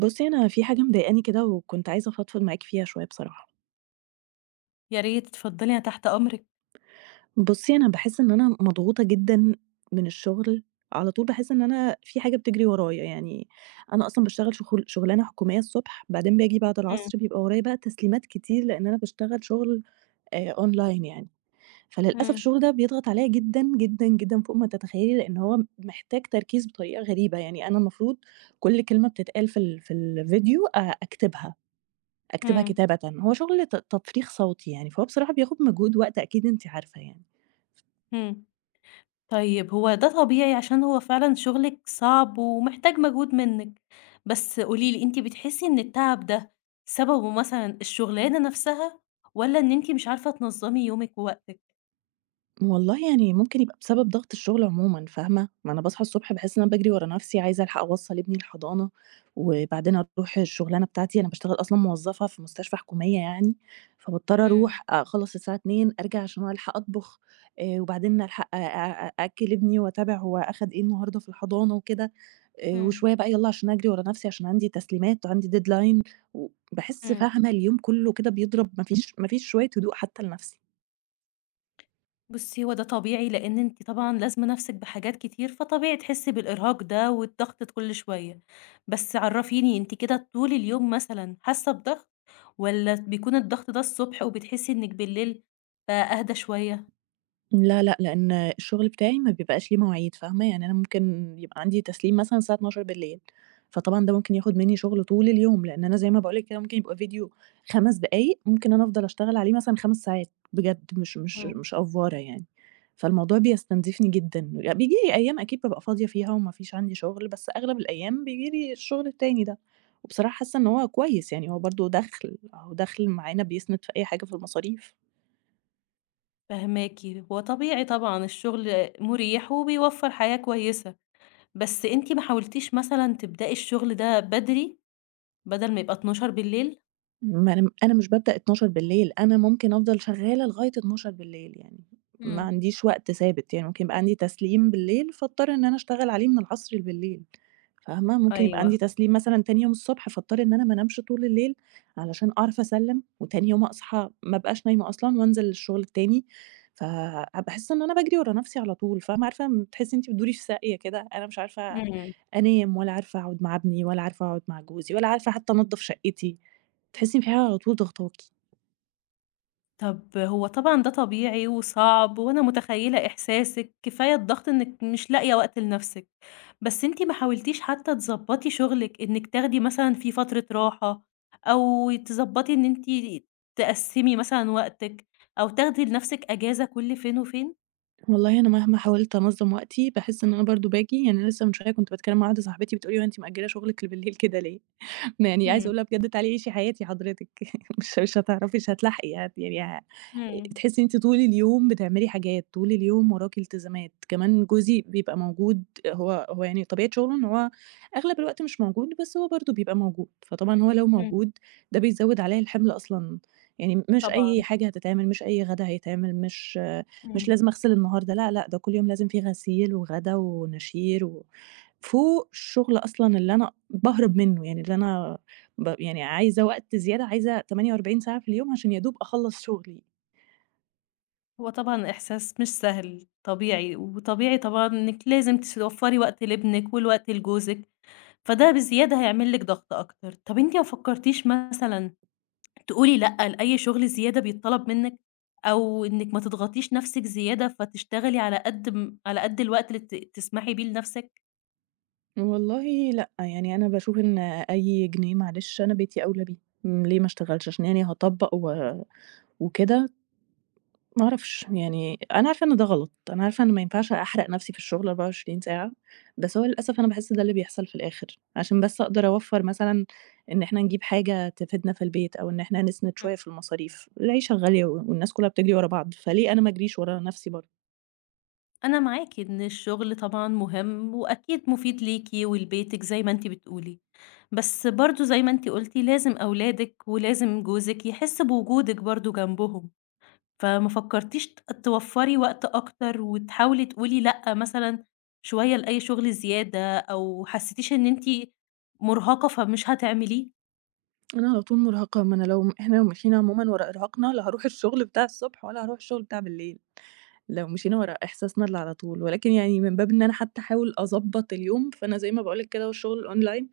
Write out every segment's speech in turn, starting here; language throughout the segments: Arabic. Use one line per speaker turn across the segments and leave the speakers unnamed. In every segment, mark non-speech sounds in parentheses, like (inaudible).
بُصّي، أنا في حاجة مضايقاني كده وكنت عايزة أفضفض معاكِ فيها شوية بصراحة.
يا ريت، اتفضلي أنا تحت أمرِك.
بُصّي، أنا باحس إن أنا مضغوطة جدًا من الشغل، على طول باحس إن أنا في حاجة بتجري ورايا، يعني أنا أصلًا باشتغل شغلانة حكومية الصبح، بعدين باجي بعد
إمم،
العصر بيبقى ورايا بقى تسليمات كتير، لإن أنا باشتغل شغل أونلاين يعني، فللأسف
إمم،
الشغل ده بيضغط عليَّ جدًا، جدًا، جدًا فوق ما تتخيلي، لإن هو محتاج تركيز بطريقة غريبة، يعني أنا المفروض كل كلمة بتتقال في الفيديو أكتبها. أكتبها
إمم،
كتابةً، هو شغل تفريغ صوتي يعني، فهو بصراحة بياخد مجهود وقت أكيد أنتِ عارفة يعني.
إمم. طيب هو ده طبيعي عشان هو فعلًا شغلِك صعب ومحتاج مجهود منِّك، بس قولي لي أنتِ بتحسي إن التعب ده سببه مثلًا الشغلانة نفسها والّا إن أنتِ مش عارفة تنظّمي يومِك ووقتِك؟
والله يعني ممكن يبقى بسبب ضغط الشغل عمومًا، فاهمة؟ ما أنا باصحى الصبح باحس إن أنا باجري ورا نفسي، عايزة ألحق أوصّل ابني الحضانة، وبعدين أروح الشغلانة بتاعتي، أنا باشتغل أصلًا موظفة في مستشفى حكومية يعني، فباضطر
إمم،
أروح أخلّص الساعة 14:00 أرجع عشان ألحق أطبخ، وبعدين ألحق أ أ أأكّل ابني وأتابع هو أخد إيه النهارده في الحضانة وكده،
إمم،
وشوية بقى يالّا عشان أجري ورا نفسي عشان عندي تسليمات وعندي deadline، وباحس
إمم.
فاهمة اليوم كله كده بيضرب ما فيش شوية هدوء حتى لنفسي.
بُصّي، هو ده طبيعي، لإن أنتِ طبعًا لازمة نَفْسِك بحاجات كتير، فطبيعي تحسّي بالإرهاق ده والضغط كُلّ شوية. بس عرّفيني أنتِ كده طول اليوم مثلًا حاسّة بضغط والّا بيكون الضغط ده الصبح وبتحسّي إنِّك بالليل بقى أهدى شوية؟
لا، لأ، لإن الشغل بتاعي ما بيبقاش ليه مواعيد فاهمة، يعني أنا ممكن يبقى عندي تسليم مثلًا الساعة 00:00، فطبعًا ده ممكن ياخد مني شغل طول اليوم، لإن أنا زي ما باقول لِك كده ممكن يبقى فيديو 5 دقايق، ممكن أنا أفضل أشتغل عليه مثلًا 5 ساعات بجد مش مش
إمم.
مش أفورة يعني، فالموضوع بيستنزفني جدًا، بييجي لي أيام أكيد بابقى فاضية فيها وما فيش عندي شغل، بس أغلب الأيام بييجي لي الشغل التاني ده، وبصراحة حاسة إن هو كويس يعني هو برضه دخْل، أهو دخْل معانا بيسند في أي حاجة في المصاريف.
فاهماكِ. هو طبيعي طبعًا الشغل مُريح وبيوفّر حياة كويسة، بس أنتِ ما حاولتيش مثلًا تبدئي الشغل ده بدري بدل ما يبقى 00:00 بالليل؟
ما أنا مش بابدأ 00:00، أنا ممكن أفضل شغّالة لغاية 00:00 يعني، ما
إمم.
عنديش وقت ثابت، يعني ممكن يبقى عندي تسليم بالليل، فاضطر إن أنا أشتغل عليه من العصر لبالليل، فاهمة؟ ممكن يبقى عندي
أيوه.
تسليم مثلًا تاني يوم الصبح، فاضطر إن أنا ما انامش طول الليل علشان أعرف أسلّم، وتاني يوم أصحى ما أبقاش نايمة أصلًا وأنزل الشغل التاني، فباحس إن أنا باجري ورا نَفْسي على طول، فاهمة؟ عارفة أمّا بتحسّي إن أنتِ بتدوري في ساقية كده، أنا مش عارفة
إمم.
أنام ولا عارفة أقعد مع ابني ولا عارفة أقعد مع جوزي ولا عارفة حتى أنضّف شقتي، تحسّي إن في حاجة على طول ضاغطاكِ.
طب هو طبعًا ده طبيعي وصعب، وأنا متخيّلة إحساسِك، كفاية الضغط إنِّك مش لاقية وقت لنَفْسِك، بس أنتِ ما حاولتيش حتى تضبّطي شغلِك، إنِّك تاخدي مثلًا فيه فترة راحة، أو تضبّطي إن أنتِ تقسّمي مثلًا وقتِك، أو تاخدي لنَفْسِك إجازة كل فين وفين؟
والله أنا مهما حاولت أنظّم وقتي باحس إن أنا برضه باجي يعني أنا لسه من شوية كنت باتكلّم مع واحدة صاحبتي بتقول لي: "هو أنتِ مأجّلة شغلِك لبليل كده ليه؟" ما يعني عايزة
إمم،
أقول لها بجد تعالي عيشي حياتي حضرتك (laughs) مش هتعرفي، مش هتلاحقي، هت يعني ه
إمم،
تحسّي إن أنتِ طول اليوم بتعملي حاجات، طول اليوم وراكِ التزامات، كمان جوزي بيبقى موجود، هو يعني طبيعة شغله إن هو أغلب الوقت مش موجود، بس هو برضه بيبقى موجود، فطبعًا هو لو
إمم،
موجود ده بيزوّد عليّا الحمل أصلًا، يعني مش
طبعًا،
أي حاجة هتتعمل، مش أي غدا هيتعمل، مش
إمم.
لازم أغسل النهارده، لأ، لأ، ده كل يوم لازم في غسيل وغدا ونشير و فوق الشغل أصلًا اللي أنا باهرب منّه، يعني اللي أنا ب يعني عايزة وقت زيادة، عايزة 48 ساعة في اليوم عشان يا دوب أخلّص شغلي.
هو طبعًا إحساس مش سهل، طبيعي، وطبيعي طبعًا إنِّك لازم توفّري وقت لابنِك والوقت لجوزِك. فده بزيادة هيعمل لِك ضغط أكتر. طب أنتِ ما فكرتيش مثلًا تقولي لأ لأي شغل زيادة بيتطلب منِّك، أو إنِّك ما تضغطيش نفسِك زيادة فتشتغلي على قد م على قد الوقت اللي تسمحي بيه لنفسِك؟
والله لأ، يعني أنا باشوف إن أي جنيه معلش أنا بيتي أولى بيه، إمم، ليه ما اشتغلش؟ عشان يعني هاطبّق وكده ما أعرفش، يعني أنا عارفة إن ده غلط، أنا عارفة إن ما ينفعش أحرق نفسي في الشغل 24 ساعة، بس هو للأسف أنا باحس ده اللي بيحصل في الآخر، عشان بس أقدر أوفّر مثلًا إن إحنا نجيب حاجة تفيدنا في البيت، أو إن إحنا نسند
إمم.
شوية في المصاريف، العيشة غالية والناس كلّها بتجري ورا بعض، فليه أنا ما أجريش ورا نفسي برضه؟
أنا معاكِ إن الشغل طبعًا مهم وأكيد مفيد ليكِ ولبيتِك زي ما أنتِ بتقولي، بس برضه زي ما أنتِ قُلتِ لازم أولادِك ولازم جوزِك يحس بوجودِك برضه جنبهم. فما فكرتيش توفّري وقت أكتر وتحاولي تقولي لأ مثلًا شوية لأي شغل زيادة أو حسّيتيش إن أنتِ مُرهقة فمش هتعمليه؟
أنا على طول مرهقة، ما أنا لو لو مشينا عمومًا ورا إرهاقنا لا هاروح الشغل بتاع الصبح ولا هاروح الشغل بتاع بالليل، لو مشينا ورا إحساسنا اللي على طول، ولكن يعني من باب إن أنا حتى أحاول أضبّط اليوم، فأنا زي ما باقول لِك كده والشغل الأونلاين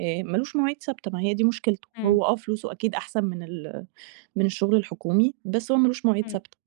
ما لوش مواعيد ثابتة، ما هي دي مشكلته،
إمم،
هو آه فلوسه أكيد أحسن من الشغل الحكومي، بس هو ما لوش مواعيد
إمم،
ثابتة.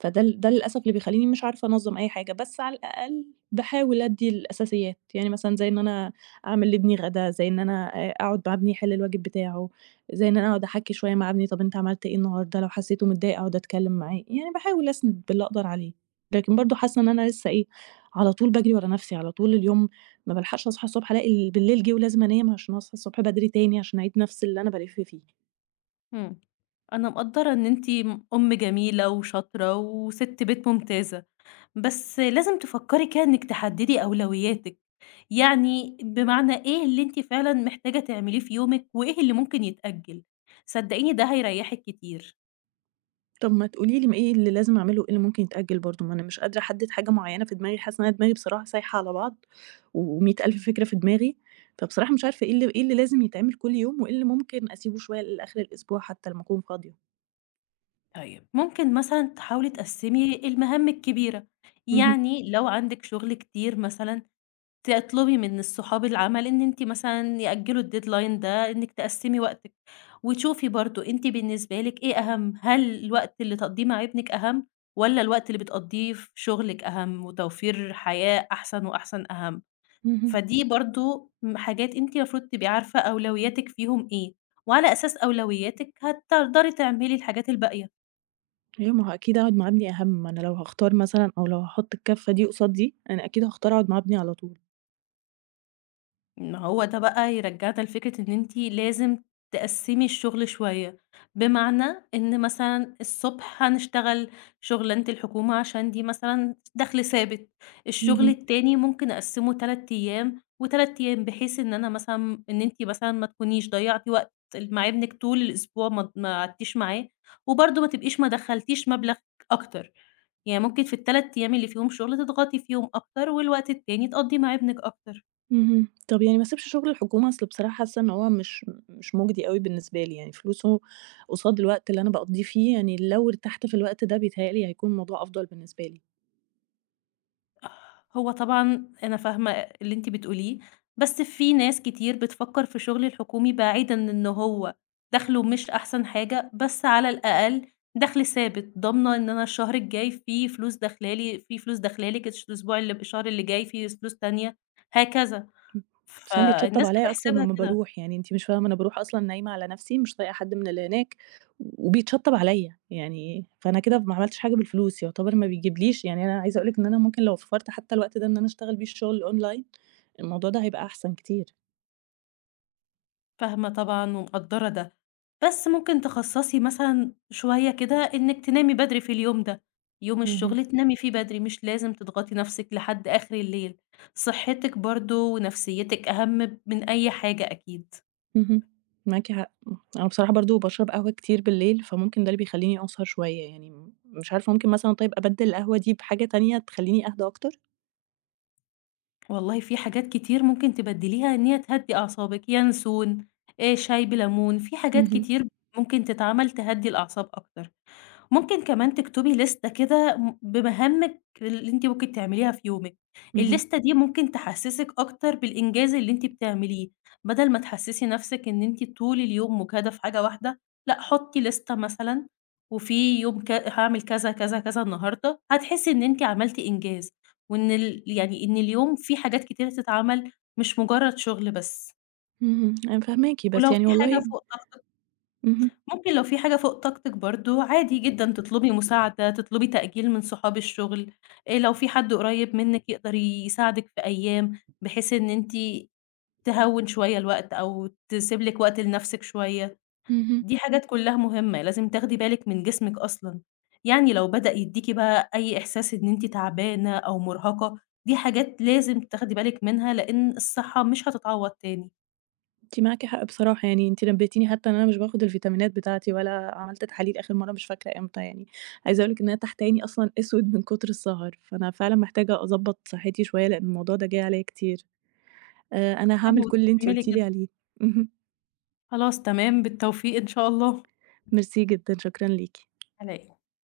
فده ال ده للأسف اللي بيخلّيني مش عارفة أنظّم أي حاجة، بس على الأقل باحاول أدّي الأساسيات، يعني مثلًا زي إن أنا أعمل لابني غدا، زي إن أنا أقعد مع ابني يحل الواجب بتاعه، زي إن أنا أقعد أحَكّي شوية مع ابني، طَب أنت عملت إيه النهارده؟ لو حسّيته متضايق أقعد أتكلّم معاه، يعني باحاول أسند باللي أقدر عليه، لكن برضه حاسّة إن أنا لسّه إيه، على طول باجري ورا نَفْسي، على طول اليوم ما بالحقش أصحى الصبح ألاقي بالليل جِه ولازم أنام عشان أصحى الصبح بدري تاني عشان أعيد نَفْس اللي أنا بالِف فيه.
إمم. أنا مقدّرة إن أنتِ أم جميلة وشاطرة وسِت بيت ممتازة، بس لازم تفكّري كده إنِّك تحدّدي أولوياتِك، يعني بمعنى إيه اللي أنتِ فعلًا محتاجة تعمليه في يومِك وإيه اللي ممكن يتأجّل، صدّقيني ده هيريّحِك كتير.
طب ما تقولي لي م إيه اللي لازم أعمله وإيه اللي ممكن يتأجل برضه؟ ما أنا مش قادرة أحدد حاجة معيّنة في دماغي، حاسة إن أنا دماغي بصراحة سايحة على بعض و100 ألف فكرة في دماغي، فبصراحة مش عارفة إيه اللي لازم يتعمل كل يوم وإيه اللي ممكن أسيبه شوية لآخر الأسبوع حتى لمّا أكون فاضية.
طيب، ممكن مثلًا تحاولي تقسّمي المهام الكبيرة،
اهم،
يعني لو عندِك شغل كتير مثلًا تطلبي من الصحاب العمل إن أنتِ مثلًا يأجّلوا الdeadline ده، إنِّك تقسّمي وقتِك، وتشوفي برضه أنتِ بالنسبة لِك إيه أهَم، هل الوقت اللي تقضّيه مع ابنِك أهَم والّا الوقت اللي بتقضّيه في شغلِك أهَم وتوفير حياة أحسن وأحسن أهَم؟
اهم.
فدي برضه حاجات أنتِ المفروض تبقي عارفة أولوياتِك فيهم إيه، وعلى أساس أولوياتِك هتقدري تعملي الحاجات الباقية.
أيوه ما هو أكيد أقعد مع ابني أهم، ما أنا لو هاختار مثلًا أو لو هاحط الكَفّة دي قصاد دي، أنا أكيد هاختار أقعد مع ابني على طول.
ما هو ده بقى يرجعنا لفكرة إن أنتِ لازم تقسّمي الشغل شوية، بمعنى إن مثلًا الصبح هنشتغل شغلانة الحكومة عشان دي مثلًا دخْل ثابت، الشغل
اهم.
التاني ممكن أقسّمه 3 أيام و3 أيام، بحيث إن أنا مثلًا إن أنتِ مثلًا ما تكونيش ضيّعتِ وقت مع ابنِك طول الأسبوع ما قعدتيش معاه، وبرضه ما تبقيش ما دخّلتيش مبلغ أكتر، يعني ممكن في ال3 أيام اللي فيهم شغل تضغطي فيهم أكتر والوقت التاني تقضّيه مع ابنِك أكتر.
اهم. طب يعني ما اسيبش شغل الحكومة؟ أصل بصراحة حاسة إن هو مش مُجدي أوي بالنسبة لي، يعني فلوسه قصاد الوقت اللي أنا باقضيه فيه، يعني لو ارتحت في الوقت ده بيتهيأ لي هيكون الموضوع أفضل بالنسبة لي،
هو طبعًا أنا فاهمة اللي أنتِ بتقوليه، بس في ناس كتير بتفكّر في الشغل الحكومي بعيدًا إن هو دخله مش أحسن حاجة، بس على الأقل دخل ثابت، ضامنة إن أنا الشهر الجاي في فلوس داخلة لي، في فلوس داخلة لِك، الشهر اللي جاي في فلوس تانية، هكذا.
بس أنا بيتشطّب
فالناس
عليّا أكتر
بتحسبها
مما
كده.
باروح، يعني أنتِ مش فاهمة أنا باروح أصلًا نايمة على نفسي، مش طايقة حد من اللي هناك، وبيتشطّب عليّا، يعني فأنا كده ما عملتش حاجة بالفلوس، يعتبر ما بيجيبليش يعني أنا عايزة أقول لِك إن أنا ممكن لو وفّرت حتى الوقت ده إن أنا أشتغل بيه الشغل الأونلاين، الموضوع ده هيبقى أحسن كتير.
فاهمة طبعًا ومقدّرة ده، بس ممكن تخصّصي مثلًا شوية كده إنِّك تنامي بدري في اليوم ده، يوم
اهم.
الشغل تنامي فيه بدري، مش لازم تضغطي نَفْسِك لحد آخر الليل، صحتِك برضه ونفسيتِك أهم من أي حاجة أكيد.
اهم، معاكِ حق، أنا بصراحة برضه باشرب قهوة كتير بالليل، فممكن ده اللي بيخلّيني أسهر شوية يعني، مش عارفة ممكن مثلًا طيب أبدِّل القهوة دي بحاجة تانية تخلّيني أهدى أكتر؟
والله في حاجات كتير ممكن تبدّليها إن هي تهدّي أعصابِك، ينسون، شاي بليمون، في حاجات
اهم،
كتير ممكن تتعمل تهدّي الأعصاب أكتر. ممكن كمان تكتبي لِستة كده بمهامِك اللي أنتِ ممكن تعمليها في يومِك،
اهم،
اللِستة دي ممكن تحسّسِك أكتر بالإنجاز اللي أنتِ بتعمليه، بدل ما تحسّسي نَفْسِك إن أنتِ طول اليوم مُجهدة في حاجة واحدة، لأ حُطّي لِستة مثلًا وفي يوم ك هاعمل كذا، كذا، كذا النهارده، هتحسّي إن أنتِ عملتِ إنجاز، وإن يعني إن اليوم فيه حاجات كتيرة تتعمل مش مُجرّد شُغل بس،
اهم، أنا فاهماكِ، بس
ولو
يعني
في حاجة
والله
فوق طاقتِك
اهم،
ممكن لو في حاجة فوق طاقتِك برضه، عادي جدًا تطلبي مساعدة، تطلبي تأجيل من صحاب الشغل، لو في حد قريب منِّك يقدر يساعدِك في أيام، بحيث إن أنتِ تهوِّن شوية الوقت أو تسيب لِك وقت لنفسِك شوية،
اهم،
دي حاجات كلها مهمة، لازم تاخدي بالِك من جسمِك أصلًا، يعني لو بدأ يدّيكِ بقى أي إحساس إن أنتِ تعبانة أو مرهقة، دي حاجات لازم تاخدي بالِك منها، لإن الصحة مش هتتعوّض تاني.
أنتِ معاكِ حق بصراحة يعني، أنتِ نبّهتيني حتى إن أنا مش باخد الفيتامينات بتاعتي ولا عملت تحاليل آخر مرة مش فاكرة إمتى يعني، عايزة أقول لِك إن أنا تحت عيني أصلًا أسود من كتر السهر، فأنا فعلًا محتاجة أضبّط صحتي شوية لإن الموضوع ده جاي عليّا كتير، أنا
حلو
هاعمل كل اللي أنتِ
تعملي
قُلتِ
كده،
لي عليه، (laughs) اهم.
خلاص تمام، بالتوفيق إن شاء الله.
ميرسي جدًا، شكرًا ليكِ.
على إيه.